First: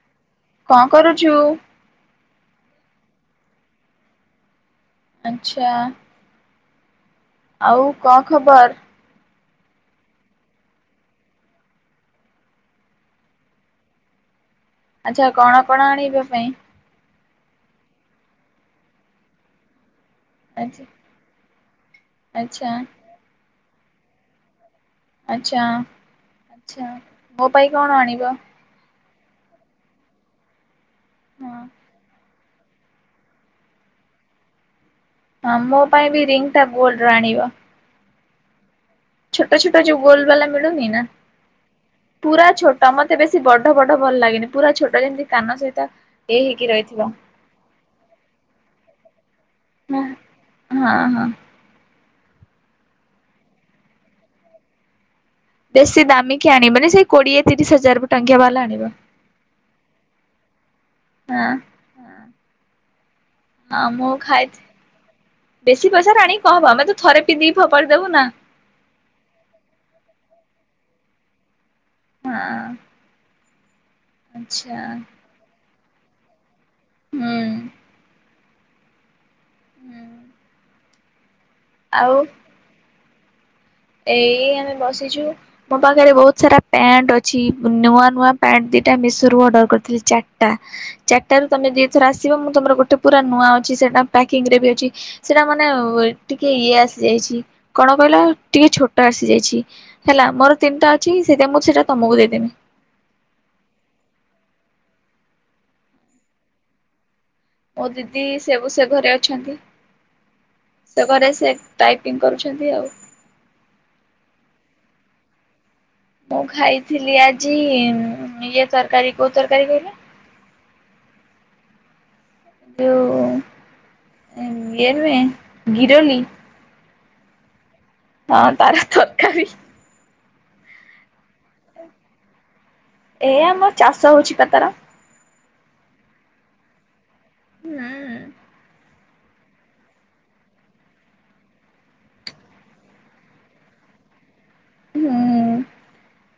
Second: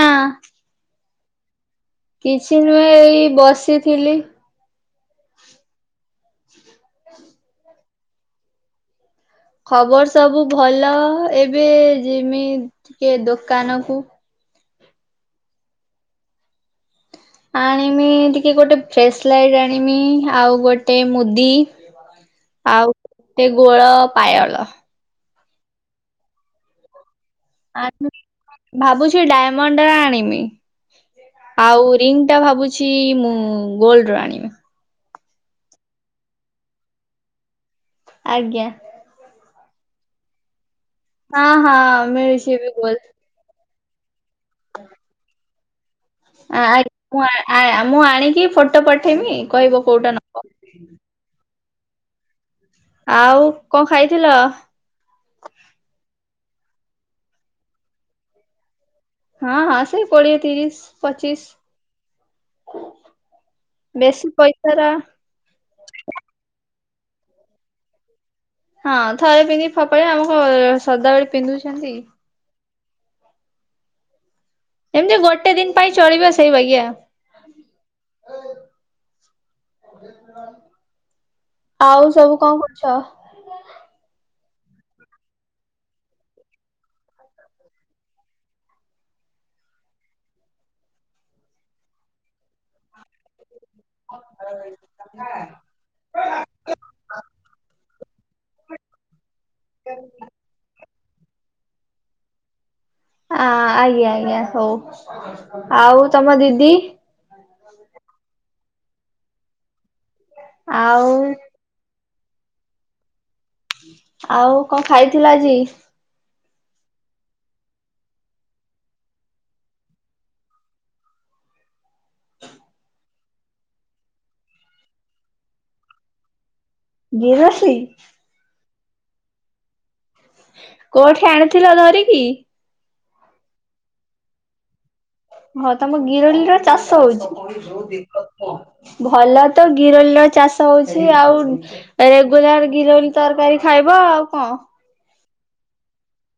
ନା କଣ କରୁଛୁ? କିଛି ନୁହେଁ ଏଇ ବସିଥିଲି। ଆଚ୍ଛା। ଆଉ କଁ ଖବର? ଖବର ସବୁ ଭଲ ଏବେ ଯିମି ଟିକେ ଦୋକାନ କୁ। ଆଚ୍ଛା କଣ କଣ ଆଣିବା ପାଇଁ? ଆଣିମି ଟିକେ ଗୋଟେ ଫ୍ଲେଶ୍ ଲାଇଟ୍ ଆଣିମି। ଆଉ ଆଚ୍ଛା ଗୋଟେ ମୁଦି ଆଚ୍ଛା ଆଉ ଟେ ଗୋଳ ପାୟଳ। ଆଚ୍ଛା ଆଚ୍ଛା। ମୋ ପାଇଁ କଣ ଆଣିବ? ଭାବୁଛି ଡାଇମଣ୍ଡ ର ଆଣିମି, ହଁ ଆଉ ରିଙ୍ଗ୍ ଟା ଭାବୁଛି ମୁଁ ଗୋଲ୍ଡ ର ଆଣିମି। ହଁ ମୋ ପାଇଁ ବି ରିଙ୍ଗ୍ ଟା ଗୋଲ୍ଡ ର ଆଣିବ। ଆଜ୍ଞା। ଛୋଟ ଛୋଟ ଯୋଉ ଗୋଲ୍ ବାଲା ମିଳୁନି ନା। ହଁ ହଁ ମିଳୁଛି ଏବେ ଗୋଲ ସେ ବଡ ବଡ ଭଲ ଲାଗେନି ପୁରା ଛୋଟ ଯେମତି କାନ ସହିତ। ଏ ହେଇକି ଆ-ଆଇକି ରହିଥିବ। ମୁଁ ଆ-ଆ-ଆମ୍ ମୁଁ ଆଣିକି ଫଟୋ ପଠେଇମି କହିବ କୋଉଟା ନବ। ହଁ ହଁ। ଆଉ କଁ ଖାଇଥିଲ? ଦେଶୀ ଦାମକିିଆ ଆଣିବନି ସେଇ କୋଡିଏ ତିରିଶ୍ ହଜାର ବ ଟଙ୍କିଆ ବାଲା ଆଣିବ। ହଁ ହଁ ସେଇ କୋଡିଏ ତିରିଶ ହଁ ପଚିଶ। ହଁ ମୁଁ ବେଶୀ ଖାଇଛି, ପଇସାର ବେଶୀ ପଇସା ରେ ଆଣିକି କଣ ହବ ଆମେ ତ ଥରେ ପିନ୍ଧିକି ଫୋପାଡି ଦବୁ ନା। ହଁ ଥରେ ପିନ୍ଧିକି ଫୋପାଡିବା ଆମେ କଣ ସଦାବେଳେ ପିନ୍ଧୁଛନ୍ତି। ହଁ। ଆଚ୍ଛା। ଏମିତି ଗୋଟେ ଦିନ୍ ପାଇଁ ଚଳିବା ସେଇ ବାଗିଆ। ହୁଁ ହୁଁ ଆଉ ସବୁ କଣ କରୁଛ? ଏଇ ଆମେ ବସିଛୁ। ମୋ ପାଖରେ ବହୁତ ସାରା ପ୍ୟାଣ୍ଟ୍ ଅଛି, ନୂଆ ନୂଆ ପ୍ୟାଣ୍ଟ୍ ଦି ଟା ମେଶୋ ରୁୁ ଅର୍ଡର କରିଥିଲି ଚାର୍ ଟା। ଚାର୍ ଟା ରୁ ତମେ ଦି ଥର ଆସିବ, ମୁଁ ତମର ଗୋଟେ ପୁରା ନୂଆ ଅ ଛି ସେଟା ପ୍ୟାକିଙ୍ଗ୍ ରେ ବି ଅଛି, ସେଟା ମାନେ ଓ-ଏ ଟିକେ ଇଏ ଆସିଯାଇଛି କଣ କହିଲ ଟିକେ ଛୋଟ ଆସିଯାଇଛି ହେଲା ମୋର ତିନିଟା ଅଛି ସେଇଥିପାଇଁ ମୁଁ ସେଇଟା ତମକୁ ଦେଇଦେମି। ଅ-ଅ ଆଜ୍ଞା ଆଜ୍ଞା ହଉ, ଆଉ ତମ ଦିଦି। ମୋ ଦିଦି ସେବୁ ସେ ଘରେ ଅଛନ୍ତି, ସେ ଆଉ ଘରେ ସେ ଟାଇପିଙ୍ଗ୍ କରୁଛନ୍ତି ଆଉ। ଆଉ କଁ ଖାଇଥିଲ ଆଜି? କଅ ଖାଇଥିଲି ଆଜି ଇଏ ତରକାରୀ କୋଉ ତରକାରୀ କହିଲେ। ଯଉ ଇଏ ନୁହେଁ ଗିରୋଲି। ଗିରୋସି। ହଁ ତାର ତରକାରି କୋଉଠି ଆଣିଥିଲ ଧରିକି? ଏ ଆମ ଚାଷ ହଉଛି ପା ତାର। ହଁ ତମ ଗିରୋଲି ର ଚାଷ ହୁଁ ହଉଛି। ଭଲ ତ ଗିରୋଲ୍ ର ଚାଷ ହଉଛି ଆଉ ରେଗୁଲାର ଗିରୋନୀ ତରକାରୀ ଖାଇବ ଆଉ କଣ?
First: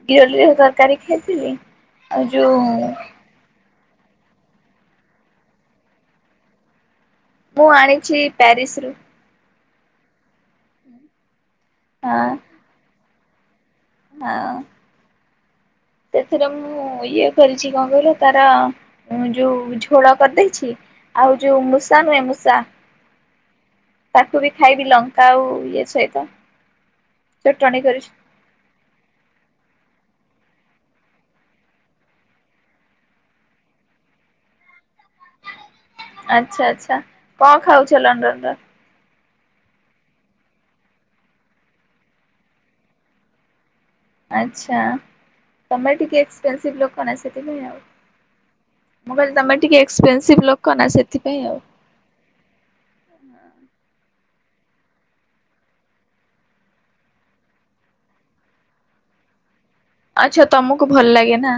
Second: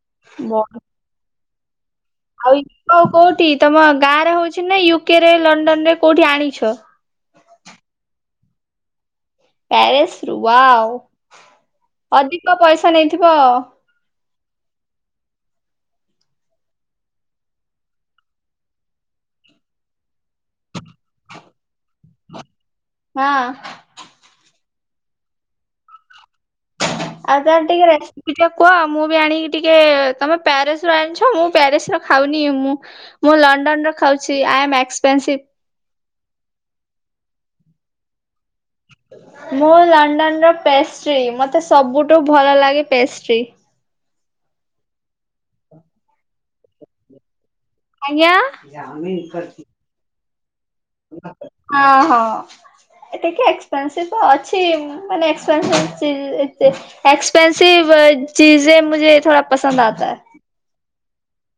ଗିରଳି ବ ତରକାରୀ ଖାଇଥିଲି ଆଉ ଇଣ୍ଟୋ କୋଉଠି ତମ ଗାଁ ରେ ହଉଛି ନା ୟୁକେ ରେ ଲଣ୍ଡନ ରେ କୋଉଠି ଆଣିଛ? ମୁଁ ଆଣିଛି ପ୍ୟାରିସ ରୁ। ପ୍ୟାରିସ ରୁ ୱା ଅଧିକ ପଇସା ନେଇଥିବ ଆଉ। ଆଉଁ ସେଥିରେ ମୁଁ ଇଏ କରିଛି କଣ କହିଲ ତାର ଯୋଉ ଝୋଳ କରିଦେଇଛି ଆଉ ଯୋଉ ମୂଷା ନୁହେଁ ମୂଷା ହଁ ତାକୁ ବି ଖାଇବି ଲଙ୍କା ଆଉ ଇଏ ସହିତ। ଆଜାନ ଚଟଣି ଟିଗ୍ରେ କରିଛି। ଟିକେ କୁହ ମୁଁ ବି ଆଣିକି ଟିକେ ତମେ ପ୍ୟାରିସ ରୁ ଆଣିଛ ମୁଁ ପ୍ୟାରିସର ଖାଉନି ମୁଁ ମୁଁ ଲଣ୍ଡନ ର ଖାଉଛି ଆଇ ଆମ ଏକ୍ସପେନ୍ସିଭ। ଆଚ୍ଛା ଆଚ୍ଛା କଣ ଖାଉଛ ଲଣ୍ଡନ ର? ମୁଁ ଲଣ୍ଡନର ପେଷ୍ଟ୍ରି ମୋତେ ସବୁଠୁ ଭଲ ଲାଗେ ପେଷ୍ଟ୍ରି। ଆଚ୍ଛା ତମେ ଟିକେ ଏକ୍ସପେନ୍ସିଭ୍ ଲୋକ ନା ସେଥିପାଇଁ ଆଉ। ଆଜ୍ଞା ମୁଁ ଜାଓମିନ୍ କହିଲି ତମେ କରିଚି। ଟିକେ ଏକ୍ସପେନସିଭ ଲୋକ ନା ସେଥିପାଇଁ ଆଉ। ହଁ ହଁ ଟିକେ ଏକ୍ସପେନସିଭ ଅଛି ମାନେ ଏକ୍ପେପେନ୍ସିଭ ଚି ଏକ୍ସପେସିଭ ଚିଜେ ମୁଝେ ଥଡା ପସନ୍ଦ ଆତାଏ। ଆଚ୍ଛା ତମକୁ ଭଲ ଲାଗେ ନା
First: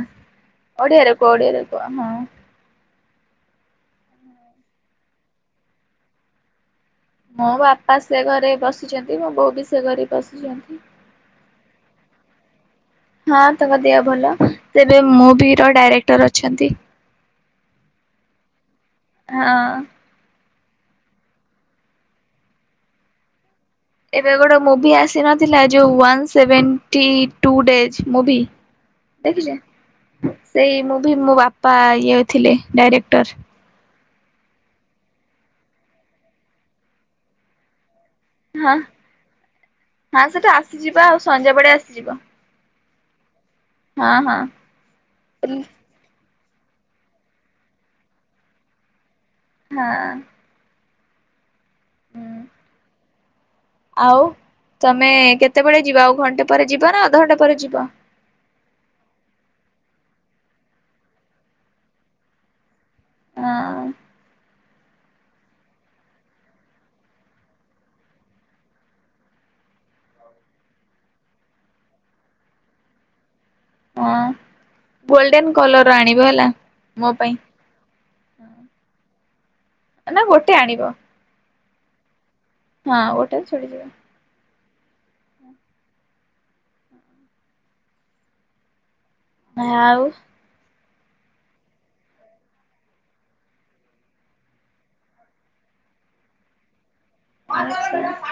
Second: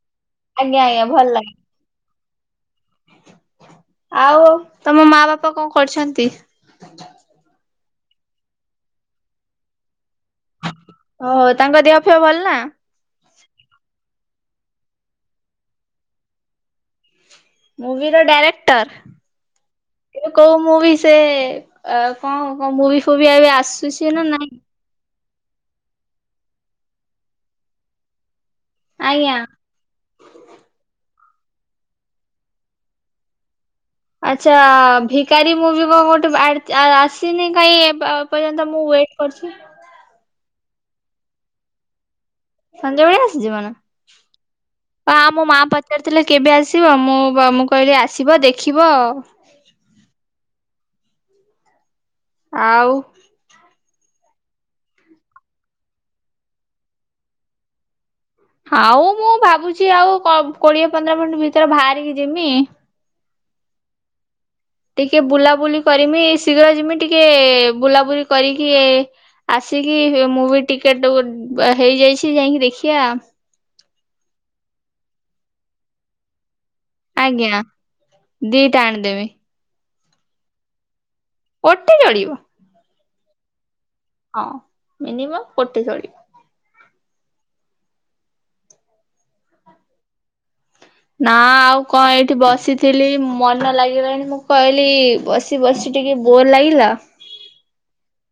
ଆଜ୍ଞା ଆଜ୍ଞା ଓଡିଆରେ ଭଲ କୁହ ଲାଗେ ଓଡିଆରେ କୁହ ହଁ। ଆଉ ତମ ମା ବାପା କଣ କରଛନ୍ତି? ମୋ ବାପା ସେ ଘରେ ବସିଛନ୍ତି ମୋ ବୋଉ ବି ସେ ଘରେ ବସିଛନ୍ତି ଓହୋ ତାଙ୍କ ଦେହ ଫୁହ ଭଲ ନା? ହଁ ତାଙ୍କ ଦେହ ଭଲ ତେବେ ମୁଭି ର ଡାଇରେକ୍ଟର ଅଛନ୍ତି। ମୁଭିର ଡାଇରେକ୍ଟର ହଁ କହୁ ମୁଁ ଭି ସେ ଅ କଣ କଣ ମୁ ଭି ଫୁଭି ଏବେ ଆସୁ ଏବେ ଗୋଟେ ମୁଭି ଆସିନଥିଲା ଯୋଉ one seventy two days movie. ଆଜ୍ଞା। ଦେଖିଛେ ସେଇ ମୁଁ ମୁଭି ମୋ ବାପା ଇଏ ଥିଲେ ଡାଇରେକ୍ଟର। ଆଚ୍ଛା ଭିକାରୀ ମୁଭି କଣ ଗୋଠେ ଭା ଆସିନି କହିଁ ଏ ପ ଏ ପର୍ଯ୍ୟନ୍ତ ହଁ ମୁଁ ୱେଟ୍ କରଚି। ହଁ ସେଟା ଆସିଯିବା ଆଉ ସନ୍ଧ୍ୟା ବେଳେ ଆସିଯିବ। ସଞ୍ଜବେଳେ ଆସିଯିବ ନା? ହଁ ହଁ ଆ ମୋ ମୋ ମା ପ ପଚାରୁ ଥିଲେ କେବେ ଆସିବ ମୁଁ ମୁଁ କହିଲି ଆସିବ ଦେଖିବ ହଁ। ହୁଁ ଆଉ? ଆଉ ତମେ କେତେବେଳେ ଯିବ ଆଉ ଘଣ୍ଟେ ପରେ ଯିବ ନା ଅଧଘଣ୍ଟା ପରେ ଯିବ? ଆଉ ମୁଁ ଭାବୁଚି ଆଉ କ- କୋଡିଏ ପନ୍ଦର ମିନିଟ୍ ଭିତରେ ବାହାରିକି ଯିମି ହଁ। ଟିକେ ବୁଲାବୁଲି କରିମି ଶୀଘ୍ର ଯିମି ଟିକେ ବୁଲାବୁଲି କରିକି ଆସିକି ମୁଁ ବି ଟିକେଟ ହେଇଯାଇଛି ଯାଇଁକି ଦେଖି ଆ। ହଁ ବୋଲଡେନ କଲର ର ଆଣିବ ହେଲା। ମୋ ପାଇଁ ଆଜ୍ଞା ଦିଟା ଆଣିଦେବେ। ନା ଗୋଟେ ଆଣିବ। ଗୋଟେ ଚଳିବ। ହଁ ଗୋଟେକୁ ଛିଡ଼ିଯିବ ହଁ ମିନିମମ୍ ଗୋଟେ ଚଳିବ। ନା ଆଉ ନା ଆଉ କଣ ଏଇଠି ବସିଥିଲି ମନ ଲାଗିଲାଣି ମୁଁ କହିଲି ବ ବସି ବସି ଟିକି ବୋର୍ ଲାଗିଲା। [inaudible]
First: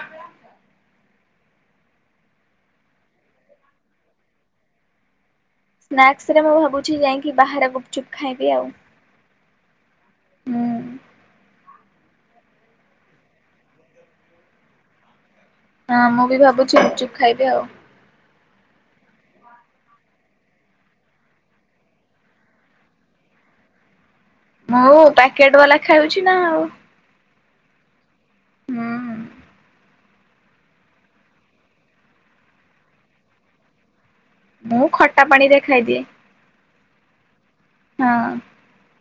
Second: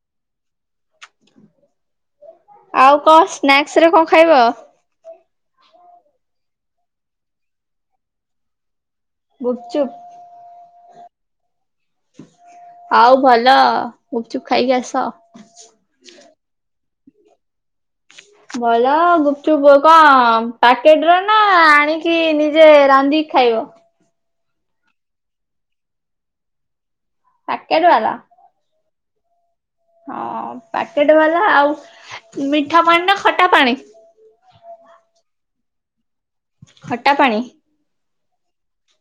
ଆଉ କଣ ସ୍ନାକ୍ସରେ କଣ ଖାଇବ? ସ୍ନାକ୍ସରେ ମୁଁ ଭାବୁଛି ଯାଇକି ବାହାରେ ଗୁପଚୁପ୍ ଖାଇବି ଆଉ ଗୁପଚୁପ୍। ହୁଁ। ଆଉ ଭଲ ଗୁପଚୁପ ଖାଇକି ଆସ। ହଁ ମୁଁ ବି ଭାବୁଛିୁ ଗୁପଚୁପ ଖାଇବି ଆଉ ଭଲ ଗୁପଚୁପ କଣ ପ୍ୟାକେଟର ନା ଆଣିକି ନିଜେ ରାନ୍ଧିକି ଖାଇବ? ମୁଁ ପ୍ୟାକେଟ ବାଲା ଖାଉଛି ନା ଆଉ ପାକେଟ ବାଲା। ହୁଁ ହଁ ପାକେଟ ବାଲା ଆଉ ମିଠା ପାଣି ନା ଖଟା ପାଣି। ମୁଁ ଖଟା ପାଣିରେ ଖାଇଦିଏ। ଖଟାପାଣି। ହଁ।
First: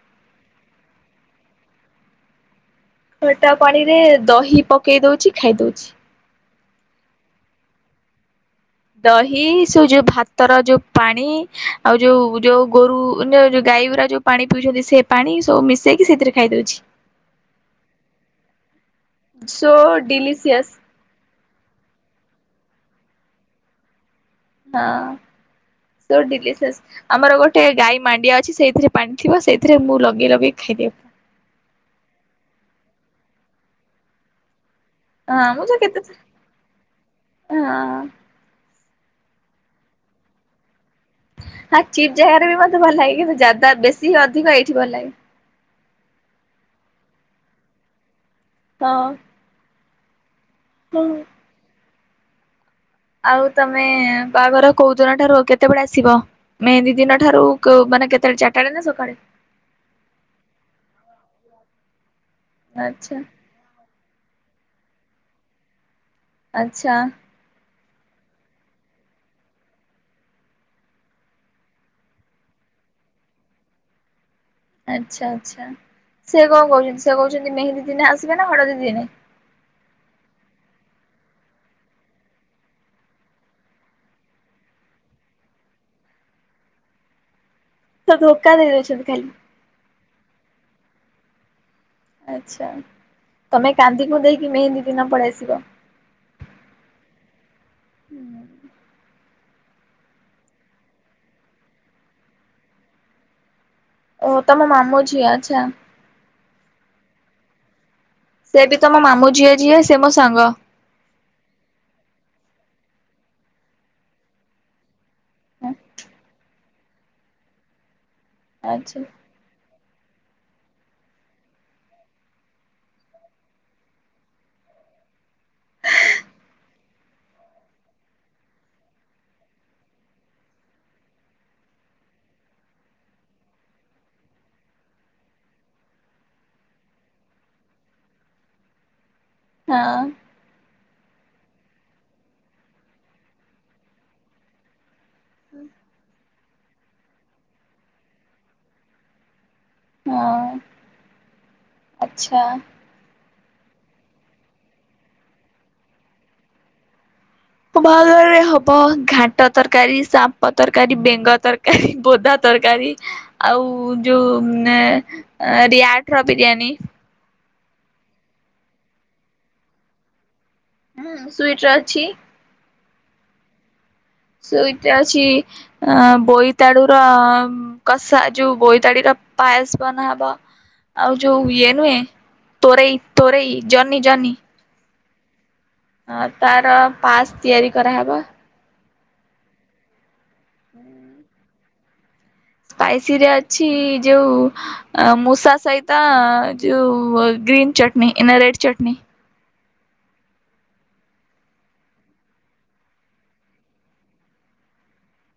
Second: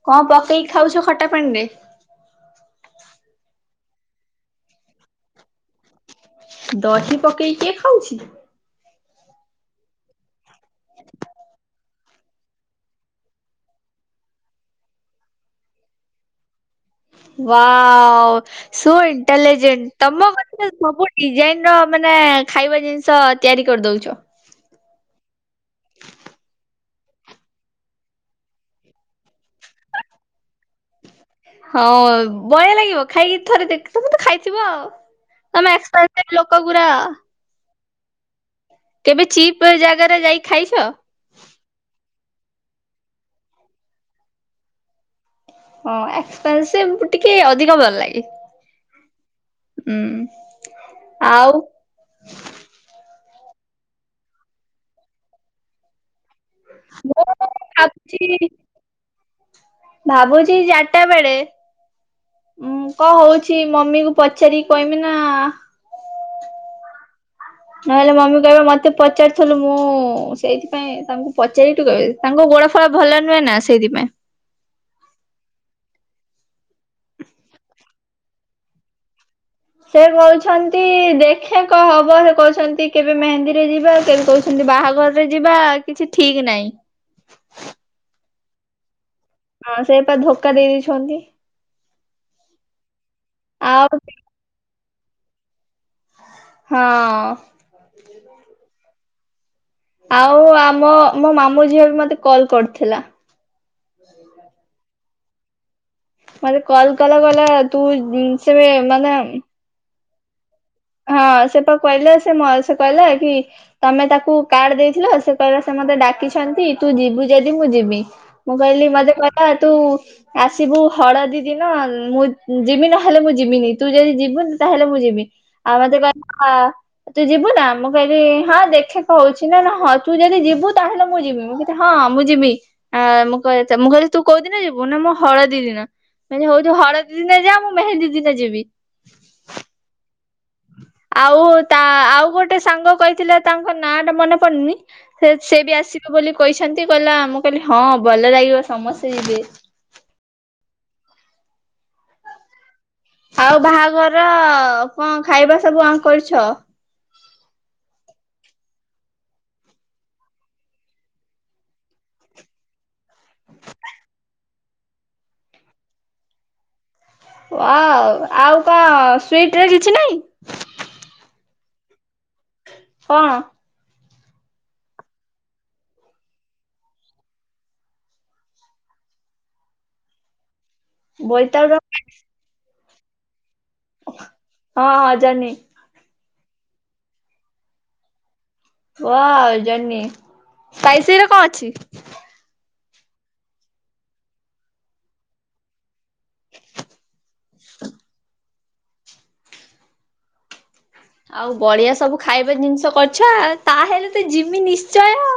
କଣ ପକେଇକି ଖାଉଛ ଖଟାପାଣିରେ? ଖଟା ପାଣିରେ ଦହି ପକେଇ ଦଉଛି ଖାଇ ଦଉଛି। ଦହି ପକେଇ କିଏ ଖାଉଛି? ଦହି ସେ ଯୋଉ ଭାତର ଯୋଉ ପାଣି ଆଉ ଯୋଉ ଯୋଉ ଗୋରୁ ଯୋଉ ଗାଈଗୁରା ଯୋଉ ପାଣି ପିଉଛନ୍ତି ସେ ପାଣି ସବୁ ମିଶେଇକି ସେଇଥିରେ ଖାଇଦଉଛି। ୱାଓ ସୋ ସୋ ଇଣ୍ଟେଲିଜେଣ୍ଟ ତମ କଥା ଡିଲିସିୟସ୍ ସବୁ ଡିଜାଇନର ମାନେ ଖାଇବା ଜିନିଷ ତିଆରି କରିଦଉଛ। ହଁ। ଡେ଼ଲିସେସ ଆମର ଗୋଟେ ଗାଈ ମାଣ୍ଡିଆ ଅଛି ସେଇଥିରେ ପାଣି ଥିବ ସେଇଥିରେ ମୁଁ ଲଗେଇ ଲଗେଇ ଖାଇଦିଏ। ହଁ ଭଳିଆ ଲାଗିବ ଖାଇକି ଥରେ ତମେ ତ ଖାଇଥିବ ଆଉ ହଁ ମୁଁ ତ ତମେ କେତେ ଏକ୍ସପାଟିଟ ଲୋକ ପୁରା। ହଁ। କେବେ ଚିପ୍ ଜାଗାରେ ଯାଇକି ଖାଇଛ? ହଁ ଚିପ୍ ଜାଗାରେ ବି ମତେ ଭଲ ଲାଗେ କିନ୍ତୁ ଯାଦା ବେଶୀ ଅଧିକ ଏଇଠି ଭଲ ଲାଗେ। ହଁ ଏକ୍ସପେନ୍ସିପି ଟିକେ ଅଧିକ ଭଲ ଲାଗେ। ହଁ। ହୁଁ। ହଁ। ଆଉ ଆଉ ତମେ ବାହାଘର କୋଉଦିନ ଠାରୁ କେତେବେଳେ ଆସିବ? ମେହେନ୍ଦୀ ମୁଁ ଦିନଠାରୁ ମାନେ ଭାବୁଛି କେତେବେଳେ ଚାରିଟାଡେ ନା ସକାଳେ? ଭାବୁଛି ଚାରିଟା ବେଳେ ଉଁ କଣ ଆଚ୍ଛା ହଉ ଛି ମମିକୁ ପଚାରିକି କହିମି ନା ଆଚ୍ଛା। ନହେଲେ ମମି କହିବା ମତେ ପଚାରିଥିଲୁ ମୁଁ ସେଇଥିପାଇଁ ତାଙ୍କୁ ପଚାରିଠୁ କହିବେ ତାଙ୍କ ଗୋଡ ଫଳ ଭଲ ନୁହେଁ ନା ସେଇଥିପାଇଁ। ଆଚ୍ଛା ଆଚ୍ଛା ସେ କଣ କହୁଛନ୍ତି ସେ କହୁଛନ୍ତି ମେହେନ୍ଦୀ ଦିନେ ଆସିବେ ନା ହଳଦୀ ଦିନେ? ସେ କହୁଛନ୍ତି ଦେଖେ କଣ ହବ ସେ କହୁଛନ୍ତି କେବେ ମେହେନ୍ଦୀରେ ଯିବା କେବେ କହୁଛନ୍ତି ଖାଲି ବାହାଘରରେ ଯିବା କିଛି ଠିକ ନାହିଁ। ତ ଧୋକା ଦେଇ ଦେଇଛନ୍ତି ଖାଲି। ହଁ ସେଇପା ଧୋକା ଦେଇ ଦେଇଛନ୍ତି। ଆଚ୍ଛା ତମେ ଆଉ କାନ୍ଦି କୁନ୍ଦାକି ମେହେନ୍ଦୀ ଦିନ ପଳେଇ ଆସିବ। ହଁ। ହୁଁ ଆଉ ଆମ ମୋ ମାମୁଁ ଝିଅ ବି ମତେ କଲ୍ କରିଥିଲା। ଓ ତମ ମାମୁଁ ଝିଅ ଆଚ୍ଛା। ମତେ କଲ କଲା କହିଲା ତୁ ସେ ବି [unintelligible] ତମ ମାନେ ମାମୁଁ ଝିଅ ଯିଏ ସେ ମୋ ସାଙ୍ଗ। ହଁ ସେତ କହିଲା ସେ ମ ସେ କହିଲା କି ତମେ ତାକୁ କାର୍ଡ଼ ଦେଇଥିଲ ସେ କହିଲା ସେ ମତେ ଡାକିଛନ୍ତି ତୁ ଯିବୁ ଯଦି ମୁଁ ଯିବି ମୁଁ କହିଲି ଆଚ୍ଛା ମତେ କହିଲା ତୁ ଆସିବୁ ହଳଦୀ ଦିନ ମୁଁ ଯିବି ନହେଲେ ମୁଁ ଯିବିନି ତୁ ଯଦି ଯିବୁନି ତାହେଲେ ମୁଁ ଯିବି। ଆଉ ମତେ କହିଲା ତୁ ଯିବୁ ନା ମୁଁ କହିଲି ହଁ ଦେଖେ [unintelligible] ‌ନା ହଁ ତୁ ଯଦି ଯିବୁ ତାହେଲେ ମୁଁ ଯିବି। ହଁ ମୁଁ ଯିବି ଆ ମୁଁ କହି ମୁଁ କହିଲି ତୁ କୋଉଦିନ ଯିବୁ ନା ମୁଁ ହଳଦୀ ଦିନ। ମୁଁ କହିଲି ହଉ ତୁ ହଳଦୀ ଦିନ ଜା ମୁଁ ମେହେନ୍ଦୀ ଦିନ ଯିବି। ହଁ। ଆଉ ତା ଆଉ ଗୋଟେ ସାଙ୍ଗ କହିଥିଲା ତାଙ୍କ ନାଁ ଟା ମନେ ପଡୁନି। ସେ ସେ ବି ଆସିବ ବୋଲି କହିଛନ୍ତି କହିଲା ମୁଁ କହିଲି ହଁ ଭଲ ଲାଗିବ ସମସ୍ତେ ଯିବେ। ହଁ ଆଚ୍ଛା। ଆଉ ବାହାଘର କଣ ଖାଇବା ସବୁ କଣ କରିଛ? ମୋ ବାହାଘର ରେ ହବ ଘାଣ୍ଟ ତରକାରୀ, [unintelligible] ତରକାରୀ, ବେଙ୍ଗ ତରକାରୀ, ବୋଦା ତରକାରୀ। ଆଉ ଯୋଉ ଏ ରିଆଟର ବିରିୟାନୀ। ୱାଓ ଆଉ କଣ ସ୍ବିଟ୍ ରେ କିଛି ନାଇଁ? ହୁଁ ସ୍ବିଟ୍ ରେ ଅଛି। କଣ? ସ୍ବିଟ୍ ରେ ଅଛି ଆଁ ବୋଇତାଳୁ ର କଷା ଯୋଉ ବୋଇତାଡି଼ର ପାଏସ ବନାହବ ଆଉ ଯୋଉ ଇଏ ବୋଇତାଳୁ ନୁହେଁ। ତୋରେଇ ତୋରେଇ ଜହ୍ନି ଜହ୍ନି। ହଁ ହଁ ଜହ୍ନି। ହଁ ତାର ପାସ୍ ତିଆରି କରାହେବ। ୱାଓ ଜହ୍ନି ସ୍ପାଇସିରେ କଣ ଅଛି? ସ୍ପାଇସି ରେ ଅଛି ଯୋଉ ଆ ମୂଷା ସହି ତା ଯୋଉ ଗ୍ରୀନ୍ ଚଟନି ନା ରେଡ଼ ଚଟନି। ଆଉ ବଢ଼ିଆ ସବୁ ଖାଇବା ଜିନିଷ କରିଛ ତାହେଲେ ତ ଜିମି ନିଶ୍ଚୟ।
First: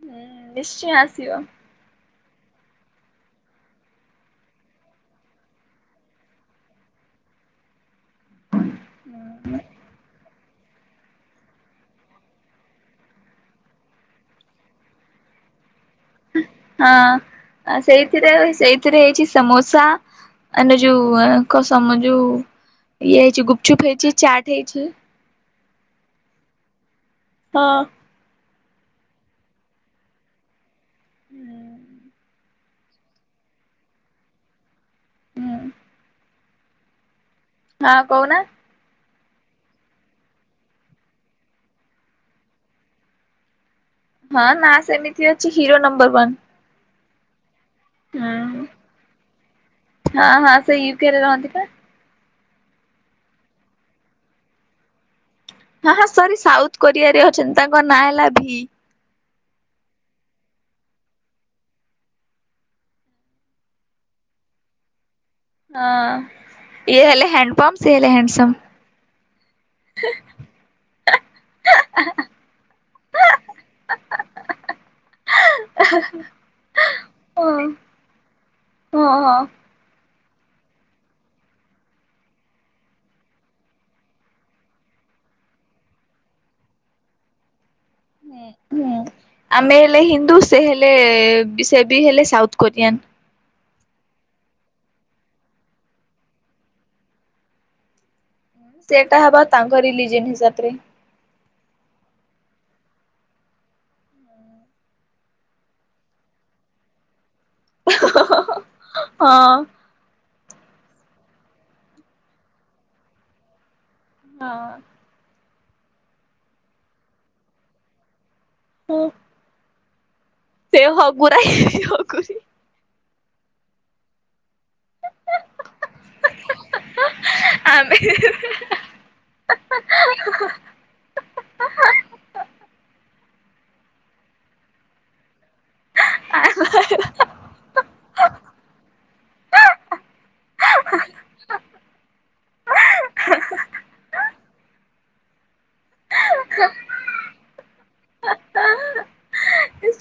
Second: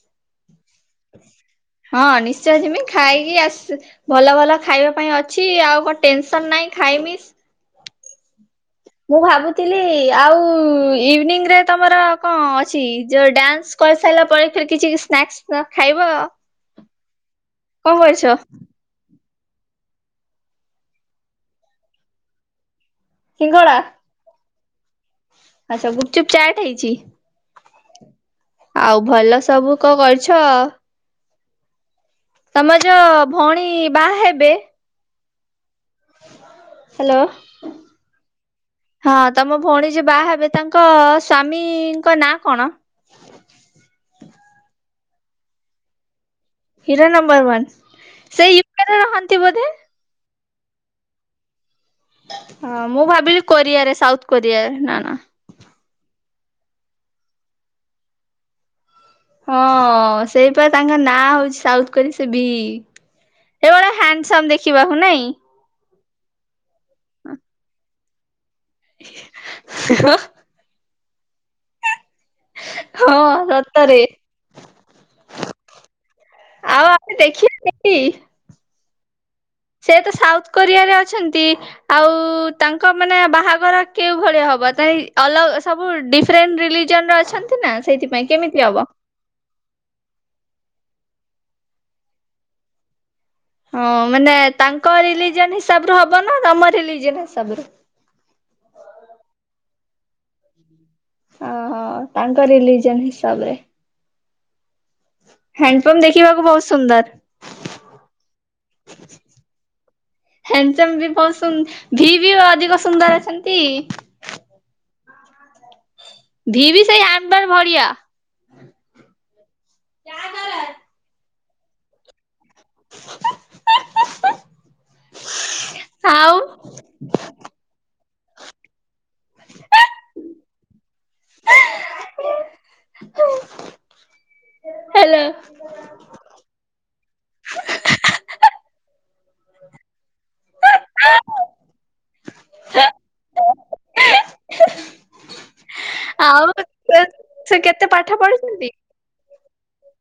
ହୁଁ ନିଶ୍ଚୟ ଆସିବ। ହଁ ନିଶ୍ଚୟ ଯିମି ଖାଇକି ଆସି ଭଲ ଭଲ ଖାଇବା ପାଇଁ ଅଛି ଆଉ କଣ ଟେନସନ୍ ନାହିଁ ଖାଇମି। ମୁଁ ଭାବୁଥିଲି ଆଉ ଇଭିନିଙ୍ଗ୍ ରେ ତମର କଣ ଅଛି ଯୋଉ ଡ୍ୟାନ୍ସ କରିସାରିଲା ପରେ କିଛି ସ୍ନାକ୍ସ ଖାଇବ? ହଁ କଣ କରିଛ ସେଇଥିରେ ସେଇ ସେଥିରେ ହେଇଛି ସମୋସା ଆଣ୍ଡ୍ ଯୋଉ କସମ ଯୋଉ ଇଏ ହେଇଛି ସିଙ୍ଗଡା? ଗୁପଚୁପ ହେଇଛି ଚାଟ୍ ହେଇଛି। ଆଚ୍ଛା ଗୁପଚୁପ ଚାଟ୍ ହେଇଛି। ହଁ। ଆଉ ଭଲ ସବୁ କ କରୁଛ। ହୁଁ। ତମର ଯୋଉ ଭଉଣୀ ବାହା ହେବେ ହୁଁ। ହ୍ୟାଲୋ। ହଁ କହୁନ। ହଁ ତମ ଭଉଣୀ ଯେ ବାହା ହେବେ ତାଙ୍କ ସ୍ଵାମୀଙ୍କ ନାଁ କଣ? ହଁ ନା ସେମିତି ଅଛି hero number one. Hero number one ସେ ହୁଁ ୟୁକେରେ ରହନ୍ତି ବୋଧେ? ହଁ ହଁ ସେ ୟୁକେରେ ରହନ୍ତି ପା। ହଁ ମୁଁ ଭାବିଲି କୋରିଆ ରେ ସାଉଥ କୋରିଆ ନା ନା ହଁ ହଁ ସରି ସାଉଥ କୋରିଆ ରେ ଅଛନ୍ତି ତାଙ୍କ ନାଁ ହେଲା ଭି। ହଁ ସେଇପା ତାଙ୍କ ନାଁ ହଉଛି ସାଉଥ କୋ ସେ ବି। ଏ ଗଟେ ହ୍ୟାଣ୍ଡସମ୍ ଦେଖିବାକୁ ନାଇଁ। ହଁ ଇଏ ହେଲେ ହ୍ୟାଣ୍ଡପମ୍ପ ସେ ହେଲେ ହ୍ୟାଣ୍ଡସମ୍। ଏ ଆ ହାଁ ହାଁ। ହଁ ସତରେ। ଆଉ ଆମେ ଦେଖିବା କେନ୍ତି? ହଁ ହଁ। ସେ ତ ସାଉଥ କୋରିଆରେ ଅଛନ୍ତି। ଆଉ ତାଙ୍କ ମାନେ ବାହାଘର କେଉ ଭଳିଆ ହବ ତ ଅଲ ସବୁ ଡି ଫ୍ରେଣ୍ଡ ରିଲିଜନ୍ ରେ ଅଛନ୍ତି ନା। ସେଇଥିପାଇଁ ହ କେମିତି ହବ ହୁଁ ଆମେ ହେଲେ ହିନ୍ଦୁ ସେ ହେଲେ ବି ସେ ବି ହେଲେ ସାଉଥ କୋରିଆନ୍। ହଁ ମାନେ ତାଙ୍କ ରିଲିଜନ ହିସାବରୁ ହବ ନା ତମ ରିଲିଜନ ହିସାବରୁ। ସେଇଟା ହବ ତାଙ୍କ ରିଲିଜିନ ହିସାବରେ। ଓହୋ ତାଙ୍କ ରିଲିଜନ ହିସାବରେ। ହ୍ୟାଣ୍ଡ ପମ୍ପ ଦେଖିବାକୁ ବହୁତ ସୁନ୍ଦର। [unintelligible] ହଁ। ହ୍ୟାଣ୍ଡସମ ବି ବହୁତ ଶୁ ଭି ବି ଅଧିକ ସୁନ୍ଦର ଅଛନ୍ତି। ହଁ। ଧି ବି ସେଇ ଆନବାର ଭଳିଆ। ହୁଁ। [unintelligible] ସେ ହଗୁରା ହଗୁରୀ [unintelligible] ଆଉ [unintelligible] ହାଲୋ ଆ [unintelligible] ଆଉ ସେ କେତେ ପାଠ ପଢିଛନ୍ତି?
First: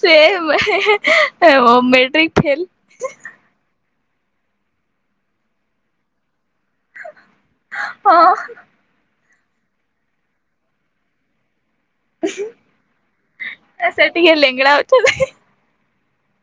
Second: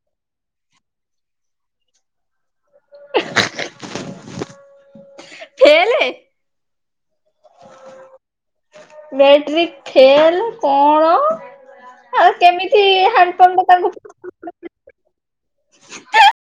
ସେ [unintelligible] ମେଟ୍ରିକ ଫେଲ। [unintelligible] ଫେଲେ ହଁ। ମେଟ୍ରିକ୍ ଫେଲ କଣ? ଆଉ କେମିତି ହଣ୍ଡପମ୍ପ ତାଙ୍କୁ ଲେଙ୍ଗେଡ଼ା [unintelligible]